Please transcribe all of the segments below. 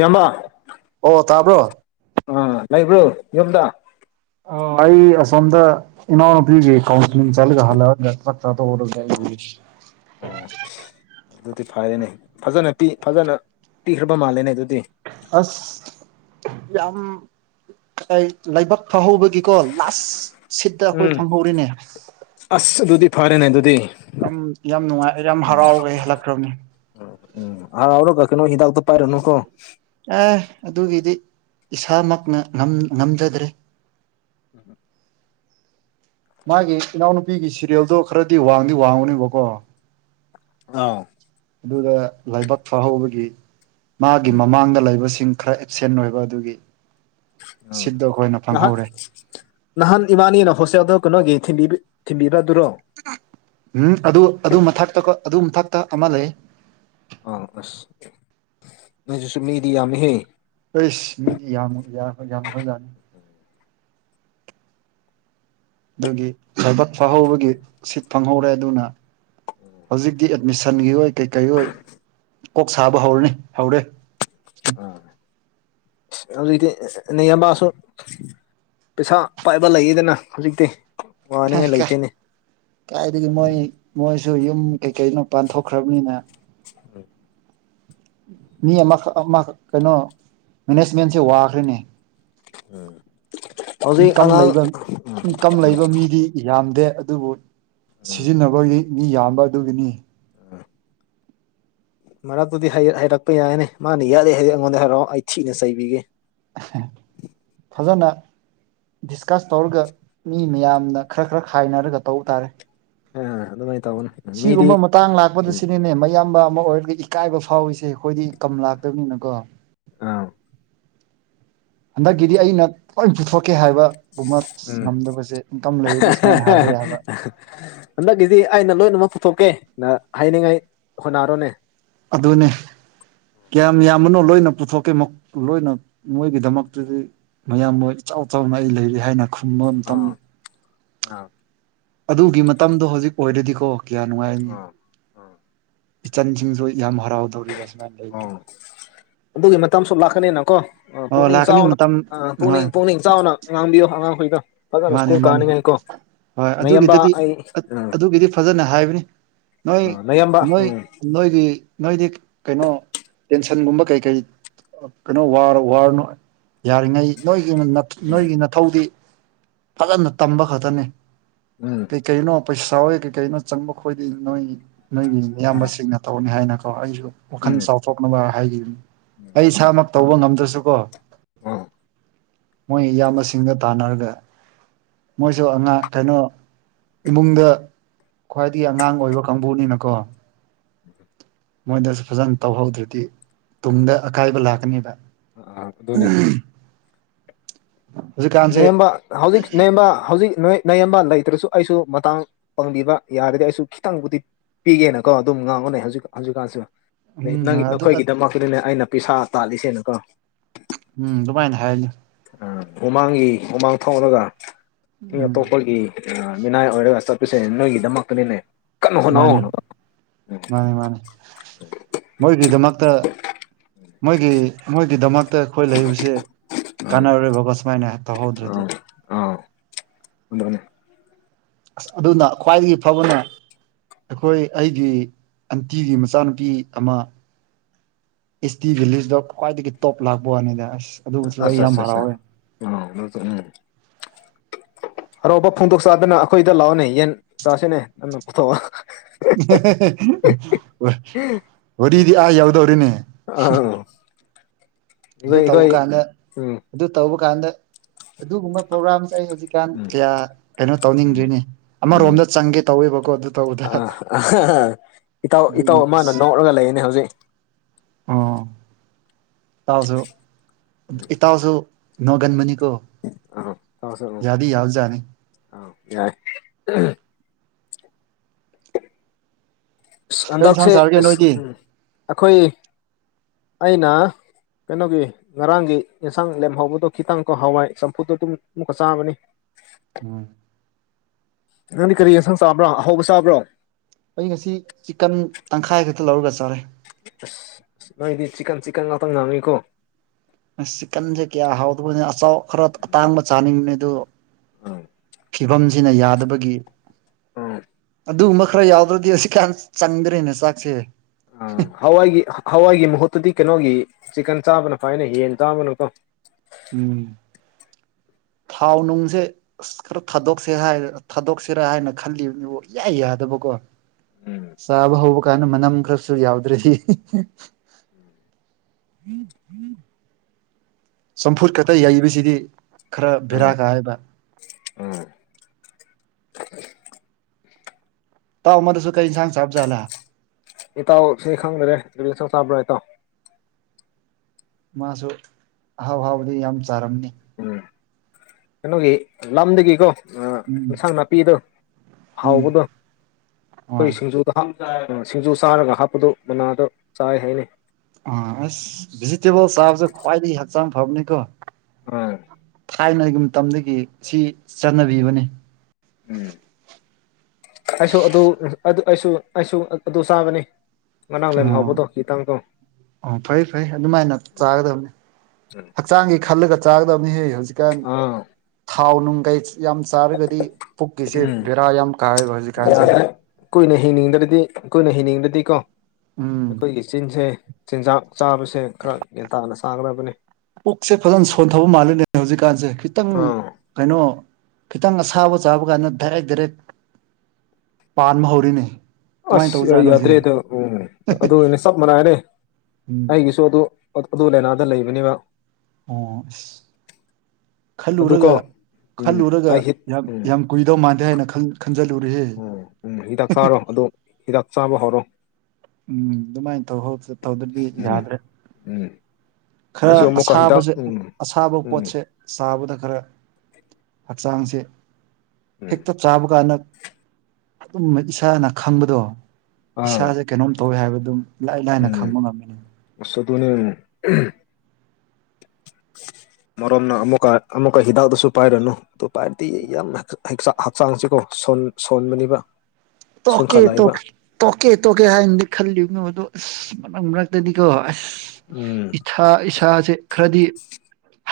ꯌꯥꯝꯕ ꯑꯣ ꯇꯥꯕ꯭ꯔꯣ ꯑ ꯂꯥꯏꯕ꯭ꯔꯣ ꯌꯝꯗ ꯑ ꯑꯁꯣꯝꯗ ꯏꯅꯥꯅ ꯄ ꯀꯥꯎꯟꯁ ꯆꯒ ꯍꯜ [inaudible] ꯎꯝ ꯑꯗꯨꯗꯤ ꯐꯔꯦꯅꯦ ꯐꯖꯅ ꯄꯤ ꯐꯖꯅ ꯄꯤꯈ꯭ꯔꯕ ꯃꯥꯜꯂꯦꯅꯦ ꯑꯗꯨꯗꯤ ꯑꯁ ꯌꯥꯝ ꯂꯕꯥꯛ ꯐꯍꯧꯕꯒꯤꯀꯣ ꯂꯥꯁ ꯁꯤꯠꯇ ꯑꯩꯈꯣꯏ ꯎꯝ ꯐꯪꯍꯧꯔꯤꯅꯦ ꯅꯦ ꯑꯗꯨꯗꯨꯗꯤ ꯌꯥꯝ ꯌꯥꯝ ꯅꯨꯡꯉꯥꯏ ꯌꯥꯝ ꯍꯔꯥꯎꯈꯦ ꯍꯂꯛꯈ꯭ꯔꯕꯅꯤ ꯎꯝ ꯍꯔꯥꯎꯔꯒ ꯀꯩꯅꯣ ꯍꯤꯗꯥꯛꯇꯣ ꯄꯥꯏꯔꯅꯨꯀꯣ ꯑꯦ ꯑꯗꯨꯒꯤꯗꯤ ꯏꯁꯥꯃꯛꯅ ꯉꯝꯖꯗ꯭ꯔꯦ ꯎꯝꯝ ꯃꯥꯒꯤ ꯏꯅꯥꯎꯅꯨꯄꯤꯒꯤ ꯁꯦꯔꯌꯦꯜꯗꯣ ꯈꯔꯗꯤ ꯋꯥꯡꯗꯤ ꯋꯥꯡꯉꯅꯦꯕꯀꯣ ꯑ ꯑꯗꯨꯗ ꯂꯥꯏꯕꯛ ꯐꯍꯧꯕꯒꯤ ꯃꯥꯒꯤ ꯃꯃꯥꯡꯗ ꯂꯩꯕꯁꯤ ꯆꯤꯡ ꯈꯔ ꯑꯦꯞꯁꯦꯟ ꯑꯣꯏꯕ ꯑꯗꯨꯒꯤ ꯎꯝ ꯁꯤꯠꯇꯣ ꯑꯩꯈꯣꯏꯅ ꯅꯍꯥꯟ ꯐꯪꯍꯧꯔꯦ ꯅꯍꯥꯟ ꯏꯕꯥꯅꯤꯅ ꯍꯣꯁꯦꯜꯗ ꯀꯩꯅꯣꯒꯤ ꯊꯤꯟꯕꯤꯕꯗꯨꯔꯣ ꯑꯗꯨꯝ ꯐꯛꯇ ꯑꯃ ꯂꯩ ꯑꯥ ꯑꯁ ꯅꯁꯨꯁꯨ ꯃꯤꯗꯤ ꯌꯥꯝꯃꯤꯍꯦ ꯑꯦꯁ ꯃꯤꯗꯤ ꯌꯥꯝ ꯌꯥ ꯍ ꯌꯥꯝ ꯍꯖꯅꯤ ꯑꯗꯨꯒꯤꯕꯠ ꯐꯥꯍꯧꯕꯒꯤ ꯁꯤꯠ ꯐꯪꯍꯧꯔꯦ ꯑꯗꯨꯅ ꯍꯧꯖꯤꯛꯇꯤ ꯃꯤꯁꯟꯒꯤ ꯑꯣꯏ ꯀꯩꯀꯩ ꯑꯣꯏ ꯀꯣꯛ ꯁꯥꯕ ꯍꯧꯔꯅꯤ ꯍꯧꯔꯦ ꯎꯝ ꯍꯧꯖꯤꯛꯇꯤ ꯅꯌꯥꯝꯕꯥꯁꯨ ꯄꯩꯁꯥ ꯄꯥꯏꯕ ꯂꯩꯌꯦꯗꯅ ꯍꯧꯖꯤꯛꯇꯤ ꯋꯥꯅꯤꯡꯉꯥꯏ ꯂꯩꯇꯦꯅꯦ ꯀꯥꯏꯗꯒꯤ ꯃꯣꯏ ꯃꯣꯏꯁꯨ ꯌꯨꯝ ꯀꯩ ꯀꯩꯅꯣ ꯄꯥꯟꯊꯣꯛ ꯈ꯭ꯔꯕꯅꯤꯅ ꯎꯝ ꯃꯤ ꯑꯃꯈꯛ ꯑꯃ ꯀꯩꯅꯣ ꯃꯦꯅꯦꯖꯃꯦꯟꯁꯦ ꯋꯥꯈ꯭ꯔꯦꯅꯦ ꯎꯝ ꯏꯟꯀꯝ ꯂꯩꯕ ꯏꯟꯀꯝ ꯂꯩꯕ ꯃꯤꯗꯤ ꯌꯥꯝꯗꯦ ꯑꯗꯨꯕꯨ ꯁꯤꯖꯤꯟꯅꯕꯒꯤ ꯃꯤ ꯌꯥꯝꯕ ꯑꯗꯨꯒꯤꯅꯤ [inaudible] ꯃꯔꯛꯇꯨꯗꯤ ꯍꯥꯏꯩꯔꯛꯄ ꯌꯥꯏꯅꯦ ꯃꯥꯅ ꯌꯥꯠꯂꯦ ꯍꯥꯏꯗꯤ ꯑꯩꯉꯣꯟꯗ ꯍꯥꯏꯔꯛꯑꯣ ꯑꯩ ꯊꯤꯅ ꯆꯩꯕꯤꯒꯦ ꯐꯖꯅ ꯗꯤꯁꯀꯁ ꯇꯧꯔꯒ ꯃꯤ ꯃꯌꯥꯝꯅ ꯈꯔ ꯈꯔ ꯈꯥꯏꯅꯔꯒ ꯇꯧꯕ ꯇꯥꯔꯦ ꯑ ꯑꯗꯨ ꯁꯤꯒꯨꯝꯕ ꯃꯇꯥꯡ ꯂꯥꯛꯄꯗ ꯁꯤꯅꯤꯅꯦ ꯃꯌꯥꯝꯕ ꯑꯃ ꯑꯣꯏꯔꯒꯗꯤ ꯏꯀꯥꯏꯕ ꯐꯥꯎꯏꯁꯦ ꯑꯩꯈꯣꯏꯗꯤ ꯀꯝ ꯂꯥꯛꯇꯕꯅꯤꯅꯀꯣ ꯑꯥ ꯍꯟꯗꯛꯀꯤꯗꯤ ꯑꯩꯅ ꯂꯣꯏ ꯄꯨꯊꯣꯛꯀꯦ ꯍꯥꯏꯕ ꯎꯝ ꯁꯨꯃꯥꯏꯅ ꯍꯥꯏꯕ ꯌꯥꯕ ꯍꯟꯗꯛꯀꯤꯗꯤ ꯑꯩꯅ ꯂꯣꯏ ꯃꯛ ꯄꯨꯊꯣꯛꯀꯦ ꯅ ꯍꯥꯏꯅꯤꯡꯉꯥꯏ ꯍꯣꯠꯅꯔꯣꯅꯦ ꯑꯗꯨꯅꯦ ꯀꯌꯥꯝ ꯌꯥꯝꯕꯅꯣ ꯂꯣꯏꯅ꯫ ꯄꯨꯊꯣꯛꯀꯦ ꯂꯣꯏꯅ ꯃꯣꯏꯒꯤꯗꯃꯛꯇꯗꯤ ꯃꯌꯥꯝ ꯃꯣꯏ ꯏꯆꯥꯎ ꯆꯥꯎꯅ ꯑꯩ ꯂꯩꯔꯤ ꯍꯥꯏꯅ ꯈꯨꯝꯕ ꯃꯇꯝ ꯑꯥ ꯑꯥ ꯑꯗꯨꯒꯤ ꯃꯇꯝꯗꯣ ꯍꯧꯖꯤꯛ ꯑꯣꯏꯔꯗꯤꯀꯣ ꯀꯌꯥ ꯅꯨꯡꯉꯥꯏꯔꯅꯤ ꯑꯥ ꯏꯆꯟꯁꯤꯡꯁꯨ ꯌꯥꯝ ꯍꯔꯥꯎꯗꯧꯔꯤꯕ ꯁꯨꯃꯥꯏꯅ ꯂꯩꯔꯗꯤ ꯑꯣ ꯑꯗꯨꯒꯤ ꯃꯇꯝ ꯁ ꯂꯥꯛꯀꯅꯤꯅ ꯀꯣ ꯑꯣ ꯄꯨꯛꯅꯤꯡ ꯂꯥꯛꯀꯅꯤ ꯆꯥꯎꯅ ꯃꯇꯝ ꯑ ꯍꯣꯏ ꯄꯨꯛꯅꯤꯡ ꯄꯨꯛꯅꯤꯡ ꯆꯥꯎꯥꯎꯅ ꯉꯥꯡꯕꯤꯌꯣ ꯑꯉꯥꯡꯈꯕꯤꯌ ꯃꯥꯅꯤ ꯃꯥꯅꯤ ꯍꯣꯏ ꯅꯌꯥꯝꯕ ꯑꯗꯨꯒꯤꯗꯨꯗꯤ ꯑꯩ ꯑꯥ ꯑꯗꯨꯒꯤꯗꯤ ꯐꯖꯅ ꯍꯥꯏꯕꯅꯤ ꯅꯣꯏ ꯑꯥ ꯅꯌꯥꯝꯕ ꯅꯣꯏ ꯎꯝ ꯅꯣꯏꯒꯤ ꯅꯣꯏꯗꯤ ꯀꯩꯅꯣ ꯇꯦꯟꯁꯟꯒꯨꯝꯕ ꯀꯩ ꯀꯔꯤ ꯀꯩꯅꯣ ꯋꯥꯔ ꯋꯥꯔꯅ ꯌꯥꯔꯤꯉꯩ ꯅꯣꯏꯒꯤ ꯎꯝ ꯅꯣꯏꯒꯤ ꯅꯊꯧꯗꯤ ꯐꯖꯅ ꯇꯝꯕ ꯈꯛꯇꯅꯦ ꯀꯩ ꯀꯩꯅꯣ ꯄꯩꯁꯥ ꯀꯩ ꯀꯩꯅꯣ ꯆꯪꯕ ꯈꯣꯏꯗ ꯅꯣꯏ ꯅꯣꯏꯒꯤ ꯃꯤꯌꯥꯝꯕꯁꯤꯡꯅ ꯇꯧꯅꯤ ꯍꯥꯏꯅꯀꯣ ꯑꯩꯁꯨ ꯋꯥꯈꯜ ꯎꯝ ꯆꯥꯎꯊꯣꯛꯅꯕ ꯍꯥꯏꯈꯤꯕ ꯎꯝ ꯑꯩ ꯏꯁꯥꯃꯛ ꯇꯧꯕ ꯉꯝꯗ꯭ꯔꯁꯨꯀꯣ ꯎꯝ ꯃꯣꯏ ꯏꯌꯥꯝꯕ ꯃꯁꯤꯡꯒ ꯇꯥꯟꯅꯔꯒ ꯃꯣꯏꯁꯨ ꯑꯉꯥꯡ ꯀꯩꯅꯣ ꯏꯃꯨꯡꯗ ꯈ꯭ꯋꯥꯏ ꯗꯤ ꯑꯉꯥꯡ ꯑꯣꯏꯕ ꯀꯥꯡꯕꯨꯅꯤꯅꯀꯣ ꯃꯣꯏꯗꯁꯨ ꯐꯖꯅ ꯇꯧꯍꯧꯗ꯭ꯔꯗꯤ ꯑꯥ ꯇꯨꯡꯗ ꯑꯀꯥꯏꯕ ꯂꯥꯛꯀꯅꯦꯕ ꯑꯥ ꯑꯗꯨꯅꯤ ꯍꯧꯖꯤꯛꯀꯥꯟꯁꯦ ꯅꯌꯥꯝꯕ ꯍꯧꯖꯤꯛ ꯅꯦꯝꯕ ꯍꯧꯖꯤꯛ ꯅ ꯅꯦꯝꯕ ꯂꯩꯇ꯭ꯔꯁꯨ ꯑꯩꯁꯨ ꯃꯇꯥꯡ ꯄꯥꯡꯕꯤꯕ ꯌꯥꯔꯗꯤ ꯑꯩꯁꯨ ꯈꯤꯇꯪꯕꯨꯗꯤ ꯄꯤꯒꯦꯅꯀꯣ ꯑꯗꯨꯝ ꯉꯥꯡꯉꯅꯦ ꯍꯧꯖꯤꯛ ꯍꯧꯖꯤꯛꯀꯥꯟꯁꯨ ꯎꯝ ꯅꯪꯒꯤ ꯑꯗꯨ ꯅꯈꯣꯏꯒꯤꯗꯃꯛꯇꯗꯅꯦ ꯑꯩꯅ ꯄꯩꯁꯥ ꯇꯥꯜꯂꯤꯁꯦꯅꯀꯣ ꯎꯝ ꯑꯗꯨꯃꯥꯏꯅ ꯍꯥꯏ ꯃꯃꯥꯡꯒꯤ ꯃꯃꯥꯡ ꯊ ꯊꯣꯛꯂꯒ ꯃꯤ ꯎꯝ ꯑꯇꯣꯞꯄꯒꯤ ꯃꯤꯅꯥꯏ ꯑꯣꯏꯔꯒ ꯆꯠꯄꯨꯁꯦ ꯅꯣꯏꯒꯤꯗꯃꯛꯇꯅꯤꯅꯦ ꯀꯟꯅ ꯍꯣꯠꯅꯧ ꯍꯅ ꯃꯥꯅꯤ ꯃꯥꯅꯤ ꯃꯣꯏꯒꯤꯗꯃꯛꯇ ꯃꯣꯏꯒꯤ ꯃꯣꯏꯒꯤ ꯙꯃꯛ ꯑ ꯑꯩꯈꯣꯏ ꯂꯩꯕꯁꯤꯦ ꯀꯥꯟꯅꯔꯕꯒ ꯁꯨꯃꯥꯏꯅ ꯇꯧꯍꯧꯗ꯭ꯔꯗꯤ ꯑꯗꯨꯗꯅꯤ ꯑꯁ ꯑꯗꯨꯅ ꯈ꯭ꯋꯥꯏꯗꯒꯤ ꯐꯕꯅꯦ ꯑꯩꯈꯣꯏ ꯑꯩꯒꯤ ꯑꯟꯇꯤꯒꯤ ꯃꯆꯥꯅꯨꯄꯤ ꯑꯃ ꯏꯁꯁ ꯇꯤ ꯗ ꯀꯋꯥꯗꯒꯤ ꯇꯣꯞ ꯂꯥꯛꯕꯅꯤꯗ ꯑꯆꯥ ꯑꯆꯥ ꯑ ꯎ ꯍꯔꯥꯎꯕ ꯐꯣꯡꯗꯣꯛ ꯆꯥꯗꯅ ꯑꯩꯈꯣꯏꯗ ꯂꯥꯛꯑꯣꯅꯦ ꯌꯦꯟ ꯆꯥꯁꯤꯅꯦ ꯅꯪꯅ ꯄꯨꯊꯣꯛꯑ ꯋꯥꯔꯤꯗꯤ ꯑꯥ ꯌꯥꯎꯗꯧꯔꯤꯅꯦ ꯑꯥ ꯑꯗꯨ ꯇꯧꯕ ꯀꯥꯟꯗ ꯎꯝ ꯑꯗꯨ ꯇꯧꯕ ꯀꯥꯟꯗ ꯑꯗꯨꯒꯨꯝꯕ ꯄ꯭ꯔꯣꯒ꯭ꯔꯥꯝ ꯑꯩ ꯍꯧꯖꯤꯛꯀꯥꯟ ꯎꯝ ꯀꯌꯥ ꯀꯩꯅꯣ ꯎꯝ ꯇꯧꯅꯤꯡꯗ꯭ꯣꯏꯅꯦ ꯎꯝ ꯑꯃꯔꯣꯝꯗ ꯆꯪꯒꯦ ꯇꯧꯋꯦꯕꯀꯣ ꯑꯗꯨ ꯇꯧꯕꯗ ꯏꯇꯧ ꯏꯇꯧ ꯑꯗꯨꯒꯤ ꯑꯃꯅ ꯑꯁ ꯅꯣꯛꯂꯒ ꯂꯩꯌꯦꯅꯤ ꯍꯧꯖꯤꯛ ꯑꯣ ꯇꯁꯨ ꯇꯁꯨ ꯅꯒꯟꯃꯅꯤ ꯑꯣ ꯌꯥꯗꯤ ꯌꯥꯎꯖꯥꯅꯤ ꯑ ꯌꯥꯏ ꯑ ꯀꯩ ꯍꯟꯗꯛꯁꯦ ꯏꯟꯁꯥꯡ ꯆꯥꯔꯒꯦ ꯑꯁ ꯅꯣꯏꯗꯤ ꯎ ꯑꯩꯈꯣꯏ ꯑꯩꯅ ꯀꯩꯅꯣꯒꯤ ꯉꯔꯥꯡꯒꯤ ꯌꯦꯟꯁꯥꯡ ꯂꯦꯝꯍꯧꯕꯗꯣ ꯈꯤꯇꯪꯀ ꯍꯋꯥꯏ ꯆꯝꯐꯨꯗꯣ ꯑꯗꯨꯝ ꯑꯃꯨꯛꯀ ꯆꯥꯕꯅꯤ ꯑꯣ ꯅꯪꯗꯤ ꯀꯔꯤ ꯌꯦꯟꯁꯪ ꯆꯥꯕ꯭ꯔꯣ ꯑꯍꯧꯕ ꯆꯥꯕ꯭ꯔꯣ ꯑꯩ ꯉꯁꯤ ꯆꯤꯛꯀꯟ ꯇꯪꯈꯥꯏ ꯈꯛꯇ ꯂꯧꯔꯒ ꯆꯥꯔꯦ ꯑꯁ ꯅꯣꯏꯗꯤ ꯆꯤꯛꯀꯟ ꯆꯤꯛꯀꯟ ꯉꯥꯛꯇꯥ ꯉꯥꯡꯅꯤꯀꯣ ꯑꯥꯁ ꯆꯤꯛꯀꯟꯁꯤ ꯀꯌꯥ ꯍꯥꯎꯗꯕꯅꯤ ꯑꯆꯥꯎ ꯈꯔ ꯑꯇꯥꯡꯕ ꯆꯥꯅꯤꯡꯕꯅꯤ ꯑꯗꯨꯗꯣ ꯎꯝ ꯐꯤꯕꯝꯁꯤꯅ ꯌꯥꯗꯕꯒꯤ ꯅꯤ ꯎꯝꯝ ꯑꯗꯨꯒꯨꯝꯕ ꯈꯔ ꯌꯥꯎꯗ꯭ꯔꯗꯤ ꯍꯧꯖꯤꯛ ꯀꯥꯟ ꯆꯪꯗ꯭ꯔꯦꯅꯦ ꯆꯥꯛꯁꯦ ꯑꯑ ꯍꯋꯥꯏꯒꯤ ꯍꯋꯥꯏꯒꯤ ꯃꯍꯨꯠꯇꯒꯤ ꯀꯩꯅꯣꯒꯤ‌‍‌‌ ꯆꯤꯛꯀꯟ ꯆꯥꯕꯅ ꯐꯩ ꯅꯥ ꯌꯦꯟ ꯆꯥꯕꯅꯥꯀꯣ ꯎꯝꯝ ꯊꯥꯎ ꯅꯨꯡꯁꯦ ꯑꯁ ꯈꯔ ꯊꯥꯗꯣꯛꯁꯦ ꯊꯥꯗꯣꯛꯁꯤꯔꯥ ꯍꯥꯏꯅ ꯈꯜꯂꯤꯕꯅꯤ ꯀꫭ ꯏꯌꯥ ꯌꯥꯗꯕꯀꯣ ꯎꯝ ꯆꯥꯕ ꯍꯧꯕ ꯒꯥꯟꯗ ꯃꯅꯝ ꯈꯔꯁꯨ ꯌꯥꯎꯗ꯭ꯔꯕꯗꯤ꯫ ꯎꯝ [inaudible] ꯎꯝ ꯎꯝ [inaudible] ꯆꯝꯐꯨꯠ ꯈꯛꯇ ꯌꯩꯕꯁꯤꯗꯤ ꯈꯔ ꯕꯦꯔꯥ ꯀꯥꯏꯌ°ꯕ ꯑꯥꯝ ꯏꯇꯥꯎ ꯑꯃ ꯗꯨꯁꯨ ꯀꯩ ꯏꯟꯁꯥꯡ ꯁꯆꯥꯕꯖꯂꯥ ꯏꯇꯥꯎ ꯑꯩ ꯈꯪꯗ꯭ꯔꯦ ꯀꯔꯤ ꯑꯁꯥꯡ ꯆꯥꯕꯔ ꯃꯥꯁꯨ ꯑꯍꯥꯎ ꯑꯍꯥꯎꯕꯗꯤ ꯌꯥꯝꯅ ꯆꯥꯔꯝꯅꯤ꯫ ꯎꯝ ꯀꯩꯅꯣꯒꯤ ꯂꯝꯗꯒꯤ ꯀꯣ ꯎꯝ ꯏꯟꯁꯥꯡ ꯅꯥꯄꯤꯗꯣ ꯎꯝ ꯍꯥꯎꯕꯗꯣ ꯍꯣꯏ ꯑꯩꯈꯣꯏ ꯁꯤꯡꯖꯨꯗ ꯍꯥꯎꯅꯕꯗꫭ ꯁꯤꯡꯖꯨ ꯆꯥꯔꯒꯥ ꯍꯥꯞꯄꯗꯨꯅ ꯃꯅꯥꯗ ꯆꯥꯏ ꯍꯥꯏꯅꯤ ꯑꯥꯁ ꯚꯦꯖꯤꯇꯦꯕꯜ ꯆꯥꯕꯁꯤ ꯈ꯭ꯋꯥꯏꯗꯒꯤ ꯍꯛꯆꯥꯡ ꯐꯕꯅꯤꯀꯣ ꯑꯥ ꯊꯥꯏꯅꯒꯤ ꯃꯇꯝꯗꯒꯤ ꯃꯁꯤ ꯆꯥꯟꯅꯔꯕꯅꯤ ꯎꯝ ꯑꯩꯁꯨ ꯑꯗꯨ ꯑꯗꯨ ꯑꯩꯁꯨ ꯑꯩꯁꯨ ꯑ ꯑꯗꯨ ꯆꯥꯕꯅꯤ ꯃꯅꯥꯎꯅ ꯍꯦꯟꯅꯥ ꯑꯣ ꯍꯥꯎꯕꯗꯣ ꯈꯤꯇꯪꯗꯣ ꯑꯣ ꯐꯩ ꯐꯩ ꯑꯗꯨꯃꯥꯏꯅ ꯆꯥꯒꯗꯕꯅꯤ ꯍꯛꯆꯥꯡꯒꯤ ꯈꯜꯂꯒ ꯆꯥꯒꯗꯕꯅꯤꯍꯦ ꯍꯧꯖꯤꯛꯀꯥꯟ ꯑꯥ ꯊꯥꯎ ꯅꯨꯡ ꯀꯩ ꯌꯥꯝ ꯆꯥꯔꯒꯗꯤ ꯄꯨꯛꯀꯤꯁꯦ ꯎꯝ ꯕꯦꯔꯥ ꯌꯥꯝ ꯀꯥꯏꯌꯦꯕ ꯍꯧꯖꯤꯛꯀꯥꯟꯖꯦ ꯌꯥꯗ꯭ꯔꯦ ꯀꯨꯏꯅ ꯍꯤꯡꯅꯤꯡꯗ꯭ꯔꯗꯤ ꯀꯨꯏꯅ ꯍꯤꯡꯅꯤꯡꯗꯗꯤꯀꫭ ꯎꯝ ꯑꯩꯈꯣꯏꯒꯤ ꯆꯤꯟꯖꯦ ꯆꯤꯟꯖꯥꯛ ꯆꯥꯕꯁꯦ ꯈꯔ ꯒ꯭ꯌꯥꯟ ꯇꯥꯅ ꯆꯥꯒꯗꯕꯅꯦ ꯄꯨꯛꯁꯦ ꯐꯖꯅ ꯁꯣꯟꯊꯕ ꯃꯥꯜꯂꯤꯅꯦ ꯍꯧꯖꯤꯛꯀꯥꯟꯁꯦ ꯈꯤꯇꯪ ꯀꯩꯅꯣ ꯈꯤꯇꯪ ꯑꯁꯥꯕ ꯆꯥꯕ ꯀꯥꯟꯗꯅꯥ ꯗꯥꯏꯔꯦꯛ ꯗꯥꯏꯔꯦꯛ ꯄꯥꯟꯕ ꯍꯧꯔꯦꯅꯦ ꯑꯁ ꯑꯩ ꯌꯥꯗ꯭ꯔꯦꯗ ꯎꯝ ꯑꯗꯨꯅꯦ ꯆꯞ ꯃꯥꯟꯅꯔꯦ ꯎꯝ ꯑꯩꯒꯤꯁꯨ ꯑꯗꯨ ꯑ ꯑꯗꯨ ꯂꯩꯅꯥꯗ ꯂꯩꯕꯅꯦꯕ ꯑꯣ ꯑꯁ ꯈꯜꯂꯨꯔꯒ ꯑꯗꯨꯀꯣ ꯎꯝ ꯈꯜꯂꯨꯔꯒ ꯑꯩ ꯍꯤꯠ ꯌꯥꯝ ꯎꯝ ꯌꯥꯝ ꯀꯨꯏꯗꯧ ꯃꯥꯟꯗꯦ ꯍꯥꯏꯅ ꯈꯜ ꯎꯝ ꯎꯝ ꯍꯤꯗꯥꯛ ꯆꯥꯔꯣ ꯑꯗꯨ ꯍꯤꯗꯥꯛ ꯆꯥꯕ ꯍꯧꯔꯣ ꯎꯝꯝ ꯑꯗꯨꯃꯥꯏ ꯇꯧꯍꯧ ꯇꯧꯗ꯭ꯔꯗꯤ ꯎꯝ ꯌꯥꯗ꯭ꯔꯦ ꯎꯝ ꯈꯔ ꯑꯩꯁꯨ ꯑꯃꯨꯛꯀ ꯍꯤꯗꯥꯛ ꯑꯁꯥꯕꯖꯦ ꯎꯝ ꯑꯁꯥꯕ ꯎꯝ ꯄꯣꯠꯁꯦ ꯆꯥꯕꯗ ꯈꯔ [inaudible] ꯍꯛꯆꯥꯡꯁꯤ ꯎꯝ ꯍꯦꯛꯇ ꯆꯥꯕ ꯀꯥꯟꯗꯥ ꯑꯗꯨꯝ ꯏꯁꯥꯅ ꯈꯪꯕꯗꯣ ꯑꯪ ꯏꯁꯥꯁꯦ ꯀꯩꯅꯣꯝ ꯇꯧꯋꯦ ꯍꯥꯏꯕꯗꯨ꯫ ꯏꯔꯥꯏ ꯂꯥꯏꯅ ꯎꯝ ꯈꯪꯕ ꯉꯝꯃꯤ ꯑꯁ ꯑꯗꯨꯅꯦ [inaudible] ꯃꯔꯨꯞꯝꯅ ꯑꯃꯨꯛꯀ ꯑꯃꯨꯛꯀ ꯍꯤꯗꯥꯛꯇꯨ ꯄꯥꯏꯔꯅꯨ ꯑꯗꯨ ꯄꯥꯏꯔꯗꯤ ꯌꯥꯝ ꯍꯛꯆꯥꯡꯁꯤ ꯀꯣ ꯁꯣꯟ ꯁꫭꯟꯕꯅꯤꯕ ꯇꯣꯛꯀꯦ ꯇꯣꯛꯀꯦ ꯇꯣꯛꯀꯦ ꯇꯣꯛꯀꯦ ꯍꯥꯏꯅꯗꯤ ꯈꯜꯂꯤꯕꯅꯤ ꯑꯗꯨ ꯑꯁ ꯃꯅꯝꯒꯗꯨꯗꯤꯀꫭ ꯑꯁ ꯎꯝ ꯏꯊꯥ ꯏꯁꯥꯁꯦ ꯈꯔꯗꯤ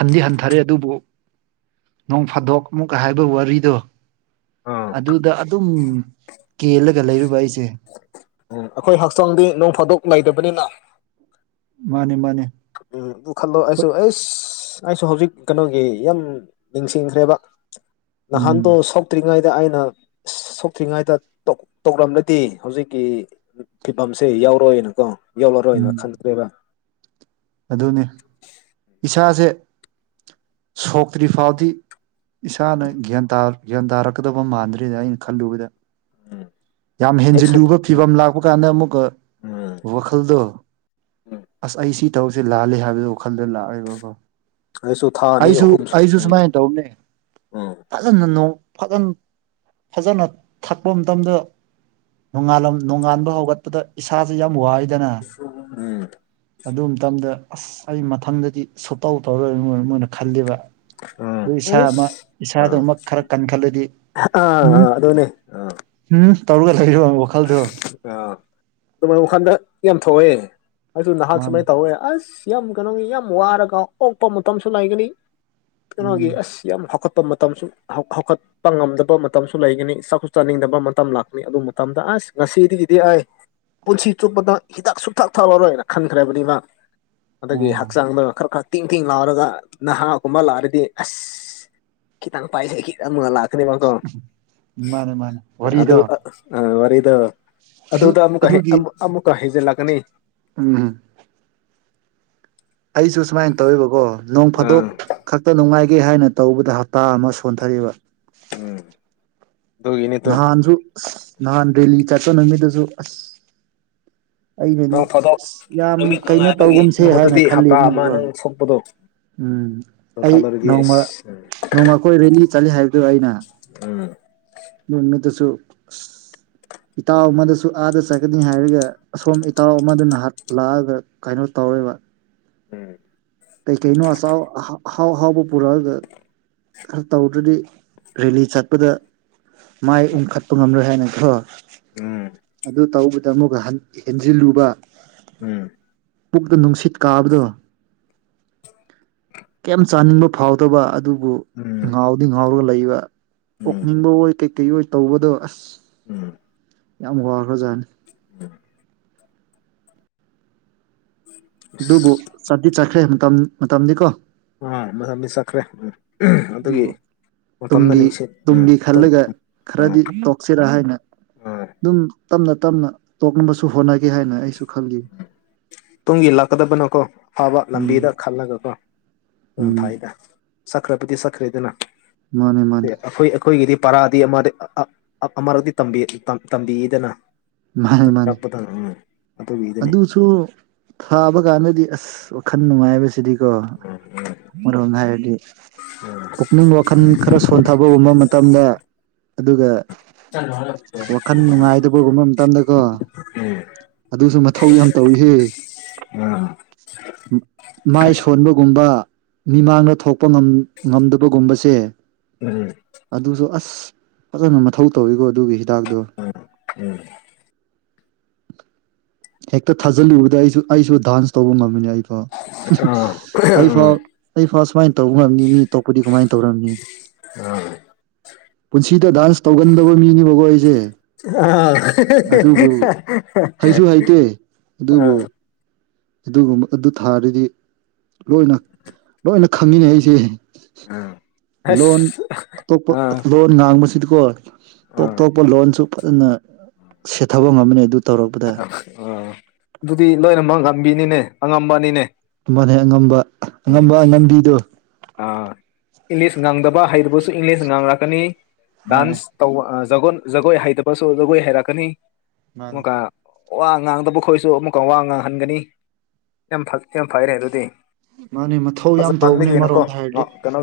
ꯍꯟꯗꯤ ꯍꯟꯊꯔꯦ ꯑꯗꯨꯕꯨ ꯅꯣꯡ ꯐꯥꯗꯣꯛ ꯑꯃꯨꯛꯀ ꯍꯥꯏꯕ ꯋꯥꯔꯤꯗꯣ ꯑꯥ ꯑꯗꯨꯗ ꯑꯗꯨꯝ ꯀꯦꯜꯂꯒ ꯂꯩꯔꯨꯕ ꯑꯩꯁꯦ ꯎꯝ ꯑꯩꯈꯣꯏ ꯍꯛꯆꯥꯡꯗꯤ ꯅꯣꯡ ꯐꯥꯗꯣꯛ ꯂꯩꯇꯕꯅꯤꯅ ꯃꯥꯅꯤ ꯃꯥꯅꯤ ꯎꯝ ꯑꯗꯨ ꯈꯜꯂꫭ ꯑꯩꯁꯨ ꯑꯁ ꯑꯩꯁꯨ ꯍꯧꯖꯤꯛ ꯀꯩꯅꯣꯒꯤ ꯌꯥꯝ ꯅꯤꯡꯁꯤꯡꯈ꯭ꯔꯦꯕ ꯎꯝ ꯅꯍꯥꯟꯗꯣ ꯁꯣꯛꯇ꯭ꯔꯤꯉꯩ ꯗꯨꯑꯩꯅ ꯁꯣꯛꯇ꯭ꯔꯤꯉꯩꯗ ꯇꯧ ꯇꯧꯔꯝꯂꯇꯤ ꯍꯧꯖꯤꯛꯀꯤ ꯐꯤꯕꯝꯁꯦ ꯌꯥ ꯌꯥꯎꯔꯣꯏꯅ ꯀꯣ ꯌꯧꯂꯔꯣꯏꯅ ꯈꯟꯇ꯭ꯔꯦꯕ ꯑꯗꯨꯅꯤ ꯏꯁꯥꯁꯦ ꯁꯣꯛꯇ꯭ꯔꯤ ꯐꯥꯎꯗꯤ ꯏꯁꯥꯅ ꯒ꯭ꯌꯥꯟꯇ ꯒ꯭ꯌꯥꯟ ꯇꯥꯔꯛꯀꯗꯕ ꯃꯥꯟꯗ꯭ꯔꯦꯗ ꯑꯩꯅ ꯈꯜꯂꯨꯕꯗ ꯎꯝ ꯌꯥꯝ ꯍꯦꯛ ꯁꯣꯛ ꯍꯦꯟꯖꯤꯜꯂꯨꯕ ꯐꯤꯕꯝ ꯂꯥꯛꯄ ꯀꯥꯟꯗ ꯑꯃꯨꯛꯀ ꯎꯝ ꯋꯥꯈꯜꯗꯣ ꯎꯝ ꯑꯁ ꯑꯩ ꯁꯤ ꯇꯧꯁꯦ ꯂꯥꯜꯂꯦ ꯍꯥꯏꯕꯗꯣ ꯋꯥꯈꯜꯗ ꯂꯥꯛꯑꯦꯕꯀꯣ ꯑꯩꯁꯨ ꯊꯥ ꯑꯅꯤ ꯑꯩꯁꯨ ꯑꯍꯨꯝ ꯁꯨ ꯑꯩꯁꯨ ꯎꯝ ꯁꯨꯃꯥꯏꯅ ꯇꯧꯕꯅꯦ ꯎꯝ ꯐꯖꯅ ꯅꯣ ꯐꯖꯟ ꯐꯖꯅ ꯊꯛꯄ ꯃꯇꯝꯗ ꯅꯣꯡꯉꯥꯂꯝ ꯅꯣꯡꯉꯥꯟꯕ ꯍꯧꯒꯠꯄꯗ ꯏꯁꯥꯁꯦ ꯌꯥꯝ ꯋꯥꯏ ꯎꯝ ꯑ ꯑꯁ ꯑꯩ ꯃꯊꯪꯗꯗꯤ ꯁꯨꯇꯧ ꯇꯧꯔꯣꯏꯅ ꯃꫭꯏꯅ ꯃꯣꯏꯅ ꯈꯜꯂꯤꯕ ꯎꯝ ꯑꯗꯨ ꯏꯁꯥ ꯑꯃ ꯏꯁꯥꯗꯨ ꯑꯃ ꯈꯔ ꯀꯟꯈꯠꯂꯗꯤ ꯎꯝ ꯑꯥꯥ ꯑꯗꯨꯅꯤ ꯎꯝ ꯇꯧꯔ ꯂꯩꯔꫭ ꯋꯥꯈꯜꯗꯨ ꯑꯥ ꯑꯗꯨꯃꯥꯏ ꯋꯥꯈꯜꯗ ꯌꯥꯝ ꯊꯣꯛꯑꯦ ꯑꯩꯖꯨ ꯅꯍꯥꯟ ꯃꯥꯅꯦ ꯁꯨꯃꯥꯏ ꯇꯧꯋꯦ ꯑꯁ ꯌꯥꯝ ꯀꯩꯅꯣꯒꯤ ꯌꯥꯝ ꯋꯥꯔꯒ ꯑꯣꯛꯄ ꯃꯇꯝꯁꯨ ꯂꯩꯒꯅꯤ ꯀꯩꯅꯣꯒꯤ ꯎꯝ ꯑꯁ ꯌꯥꯝ ꯍꯧꯈꯠ ꯃꯇꯝꯁꯨ ꯍꯧ ꯍꯧꯒꯠꯄ ꯉꯝꯗꯕ ꯃꯇꯝꯁꯨ ꯂꯩꯒꯅꯤ ꯆꯥꯛꯁꯨ ꯆꯥꯅꯤꯡꯗꯕ ꯃꯇꯝ ꯂꯥꯛꯀꯅꯤ ꯑꯗꯨ ꯃꯇꯝꯗ ꯑꯁ ꯉꯁꯤꯗꯤꯒꯤꯗꯤ ꯑꯩ ꯄꯨꯟꯁꯤ ꯆꯨꯞꯄꯗ ꯍꯤꯗꯥꯛ ꯁꯨꯡꯊꯛ ꯊꯛ ꯑꯔꯣꯏꯅ ꯈꯟꯈ꯭ꯔꯕꯅꯤ ꯃꯥ ꯑꯗꯒꯤ ꯑꯣ ꯍꯛꯆꯥꯡꯗ ꯈꯔꯛ ꯈꯔꯛ ꯇꯤꯡ ꯇꯤꯡ ꯂꯥꯎꯔꯒ ꯅꯍꯥꯒꯨꯝꯕ ꯂꯥꯛꯔꯗꯤ ꯑꯁ ꯈꯤꯇꯪ ꯄꯥꯏꯖꯦ ꯈꯤꯠ ꯑꯃ ꯂꯥꯛ ꯈꯨꯗꯤꯡꯃꯛꯇꫭ ꯃꯥꯅꯦ ꯃꯥꯅꯦ ꯑꯗꯨ ꯋꯥꯔꯤꯗꯣ ꯑ ꯋꯥꯔꯤꯗ ꯑꯗꯨ ꯑꯗꯨꯗ ꯑꯃꯨꯛ ꯑꯗꯨꯒꯤ ꯑꯃꯨꯛꯀ ꯍꯩꯖꯤꯜꯂꯛꯀꯅꯤ ꯎꯝ ꯑꯩꯁꯨ ꯁꯨꯃꯥꯏꯅ ꯇꯧꯋꯕꯀꯣ ꯅꯣꯡ ꯑꯥ ꯐꯥꯗꯣꯛ ꯈꯛꯇ ꯅꯨꯡꯉꯥꯏꯦ ꯒꯦ ꯍꯥꯏꯅ ꯇꯧꯕꯗ ꯍꯞꯇꯥ ꯑꯃ ꯁꯣꯟꯊꯔꯤꯕ ꯎꯝ ꯑꯗꯨꯒꯤꯅꯤꯇꯣ ꯅꯍꯥꯟꯁꯨ ꯑꯁ ꯅꯍꯥꯟ ꯗꯦꯂꯤ ꯆꯠꯄ ꯅꯨꯃꯤꯠꯇꯁꯨ ꯑꯁ ꯑꯩꯅꯗꯤ ꯅꯣꯡ ꯐꯥꯗꯣꯛ ꯌꯥꯝ ꯅꯨꯃꯤꯠ ꯀꯩꯅꯣ ꯅꯨꯡꯉꯥꯏꯕꯒꯤ ꯇꯧꯒꯨꯝꯁꯦ ꯍꯥꯏꯅ ꯃꯍꯨꯠꯇꯗꯤ ꯍꯞꯇꯥ ꯑꯃ ꯈꯜꯂꯤꯕꯅꯦꯕꯀꯣ ꯅꯪ ꯁꯣꯛꯄꯗꯣ ꯎꯝ ꯑꯗꯨ ꯑꯩ ꯈꯜꯂꯨꯔꯗꯤ ꯅꯣꯡꯃ ꯑꯁ ꯅꯣꯡꯃꯈꯣꯏ ꯔꯦꯂꯤ ꯆꯠꯂꯤ ꯍꯥꯏꯕꯗꯨ ꯑꯩꯅ ꯎꯝ ꯃꯅ ꯇꯁꯨ ꯏꯇꯥꯎ ꯑꯃꯗꯁꯨ ꯑꯥꯗ ꯆꯠꯀꯅꯤ ꯍꯥꯏꯔꯒ ꯑꯁꯣꯝ ꯏꯇꯥꯎ ꯑꯃꯗꯅ ꯂꯥꯛꯑꯒ ꯀꯩꯅꯣ ꯇꯧ ꯍꯣꯏꯕ ꯎꯝ ꯀꯩ ꯀꯩꯩꯅꯣ ꯑꯁꯥꯎ ꯍꯥꯎ ꯍꯥꯎꯕ ꯄꯨꯔꯛ ꯈꯔ ꯇꯧꯗ꯭ꯔꯗꯤ ꯔꯦꯂꯤ ꯆꯠꯄꯗ ꯃꯥꯏ ꯎꯝ ꯎꯪꯈꯠꯄ ꯉꯝꯂꯣꯏ ꯍꯥꯏꯅꯠꯇꯔꫭ ꯎꯝ ꯑꯗꯨ ꯇꯧꯕ ꯗ ꯑꯃꯨꯛꯀ ꯍꯟ ꯍꯦꯟꯖꯤꯜꯂꯨꯕ ꯎꯝ ꯄꯨꯛꯇ ꯅꯨꯡꯁꯤꯠ ꯀꯥꯕꯗꯣ ꯀꯩꯝ ꯆꯥꯅꯤꯡꯕ ꯐꯥꯎꯗꯕ ꯑꯗꯨ ꯑꯗꯨꯕꯨ ꯎꯝ ꯉꯥꯎꯗꯤ ꯉꯥꯎꯔꯒ ꯂꯩꯕ ꯎꯝ ꯅꯤꯡꯕ ꯑꯣꯏ ꯀꯩꯀꯩ ꯑꯣꯏ ꯇꯧꯕꯗꯣ ꯑꯁ ꯎꯝ ꯌꯥꯝ ꯋꯥꯈ꯭ꯔꯖꯥꯠꯅꯤ ꯎꯝ ꯑꯗꯨꯕꯨ ꯑꯁ ꯆꯗꯤꯤ ꯆꯠꯈ꯭ꯔꯦ ꯃꯇꯝ ꯃꯇꯝꯗꯤ ꯀꯣ ꯑ ꯃ ꯃꯤ ꯆꯈ꯭ꯔꯦ ꯎ ꯌꯕ ꯇꯨꯡꯒꯤ ꯅꯤꯡꯁꯤꯡ ꯎꯝ ꯇꯨꯡꯒꯤ ꯇꯨꯡ ꯈꯜꯂꯒ ꯈꯔꯗꯤ ꯎꯝ ꯇꯣꯛꯁꯤꯔꯥ ꯍꯥꯏꯅ ꯎꯝ ꯑꯗꯨꯝ ꯇꯞꯅ ꯇꯞꯅ ꯇꯣꯛꯅꯕꯁꯨ ꯍꯣꯠꯅꯒꯦ ꯍꯥꯏꯅ ꯑꯩꯁꯨ ꯈꯜꯂꯤ ꯇꯨꯡꯒꯤꯜꯂꯥꯛꯀꯗꯕꯅꯀꯣ ꯐꯥꯕ ꯂꯝꯕꯤꯗ ꯎꯝ ꯈꯜꯂꯒꯀꯣ ꯎ ꯎꯝ ꯐꯥꯏꯗ ꯁꯛꯈ꯭ꯔꯕꯨꯗꯤ ꯁꯛꯈ꯭ꯔꯦꯗꯅ ꯃꯥꯅꯦ ꯃꯥꯅꯤ ꯑꯩꯈꯣꯏꯒꯤꯗꯤ ꯄꯔꯥꯗꯤ ꯑꯃꯔꯛꯇꯤ ꯇꯝꯕꯤꯗꯅ ꯃꯥꯅꯦ ꯃꯥꯅꯦ ꯇꯠꯇꯥꯄꯗ ꯑꯗꯨꯁꯨ ꯊꯥꯕ ꯀꯥꯟꯗꯗꯤ ꯑꯁ ꯋꯥꯈꯜ ꯅꯨꯡꯉꯥꯏꯕꯁꯤꯗꯤꯀꯣ ꯎꯝ ꯃꯝ ꯍꯥꯏꯥꯏꯗꯤ ꯄꯨꯛꯅꯤꯡ ꯋꯥꯈꯜ ꯈꯔ ꯁꯣꯟꯊꯕꯒꯨꯝꯕ ꯃꯇꯝꯗ ꯑꯗꯨꯒ ꯆꯠꯣ ꯍꯂ ꯗꯀꯣ ꯑꯗꯨꯁꯨ ꯃꯊꯧ ꯌꯥꯝ ꯇꯧꯏꯍ ꯃꯥꯏ ꯁꯣꯟꯕꯒꯨꯝ ꯥꯡꯗ ꯊꯣꯛ ꯉꯝꯗꯕꯒꯨꯝꯕꯁ ꯎꯝ ꯎꯝ ꯑꯗꯨꯁꯨ ꯑ ꯑꯁ ꯐꯖꯅ ꯃꯊꯧ ꯇꯧꯋꯀꯣ ꯑꯗꯨꯒꯤ ꯍꯤꯗꯥꯛꯇꯣ ꯎꯝ ꯍꯦꯛꯇ ꯊꯥꯖꯤꯜꯂꯨꯕꯗ ꯑꯩꯁꯨ ꯑꯩꯁꯨ ꯗꯥꯟꯁ ꯇꯧꯕ ꯉꯝꯃꯤꯅꯦ ꯑꯩ ꯑꯗꯣ ꯎꯝ ꯎꯝ ꯑꯥ ꯑꯩ ꯐꯥꯎ ꯎꯝ ꯑꯩ ꯐꯥꯎ ꯁꯨꯃꯥꯏꯅ ꯇꯧ ꯉꯝꯅꯤ ꯃꯤ ꯇꯣꯞꯄꯗꯤ ꯀꯃꯥꯏꯅ ꯇꯧꯔꯝꯅꯤ ꯎꯝ ꯄꯨꯟꯁꯤꯗ ꯗꯥꯟꯁ ꯇꯧꯒꯟꯗꯕ ꯃꯤꯅꯦꯕꯀꯣ ꯑꯩꯁꯦ ꯑꯥ ꯑꯗꯨꯕꯨ ꯍꯩꯁꯨ ꯍꯩꯇꯦ ꯑꯗꯨꯕꯨ ꯑꯥ ꯑꯗꯨꯒꯨꯝꯕ ꯑꯗꯨ ꯊꯥꯔꯗꯤ ꯂꯣꯏꯅ ꯂꯣꯏꯅ ꯈꯪꯉꯤꯅꯦ ꯑꯩꯁꯦ ꯑꯥ ꯂꯣꯟꯣꯟ ꯑꯁ ꯑꯇꯣꯞꯄ ꯑꯥ ꯂꯣꯟ ꯉꯥꯡꯕꯁꯤ ꯣ ꯇꯣꯞ ꯑꯥ ꯇꯣꯞꯄ ꯂꯣꯟꯁꯨ ꯐꯖꯅ ꯁꯦꯊꯕ ꯉꯝꯃꯅꯤ ꯑꯗꯨ ꯇꯧꯔꯛꯄꯗ ꯑꯥ ꯑꯗꯨꯗꯤ ꯂꯣꯏꯅꯃꯛ ꯉꯝꯕꯤꯅꯤꯅꯦ ꯑꯉꯝꯕꯅꯤꯅꯦ ꯃꯅꯦ ꯑꯉꯝꯕ ꯎꯝ ꯑꯉꯝꯕ ꯑꯉꯝꯕꯤꯗꯨꯣ ꯑꯥ ꯏꯪꯂꯤꯁ ꯉꯥꯡꯗꯕ ꯍꯩꯇꯕꯁꯨ ꯏꯪꯂꯤꯁ ꯉꯥꯡꯔꯛꯀꯅꯤ ꯃꯥꯅꯦ ꯗꯥꯟꯁ ꯇꯧꯕ ꯖꯒꯣꯏ ꯖꯒꯣꯏ ꯍꯩꯇꯕꯁꯨ ꯖꯒꯣꯏ ꯍꯥꯏꯩꯔꯛꯀꯅꯤ ꯃꯥꯅꯦ ꯋꯥ ꯉꯥꯡꯗꯕ ꯈꯣꯏꯁꯨ ꯑꯃꯨꯛꯀ ꯋꯥ ꯉꯥꯡꯍꯟꯒꯅꯤ ꯌꯥꯝ ꯌꯥꯝ ꯐꯩꯔꯦ ꯑꯗꯨꯗꯤ ꯃꯥꯅꯦ ꯃꯊꯧ ꯐꯁ ꯌꯥꯝ ꯇꯧꯕꯅꯦ ꯃꯒꯤ ꯅꯀꯣ ꯑꯃꯔꯣꯝꯗ ꯍꯥꯏꯔꯗꯤ ꯀꯩꯅꯣ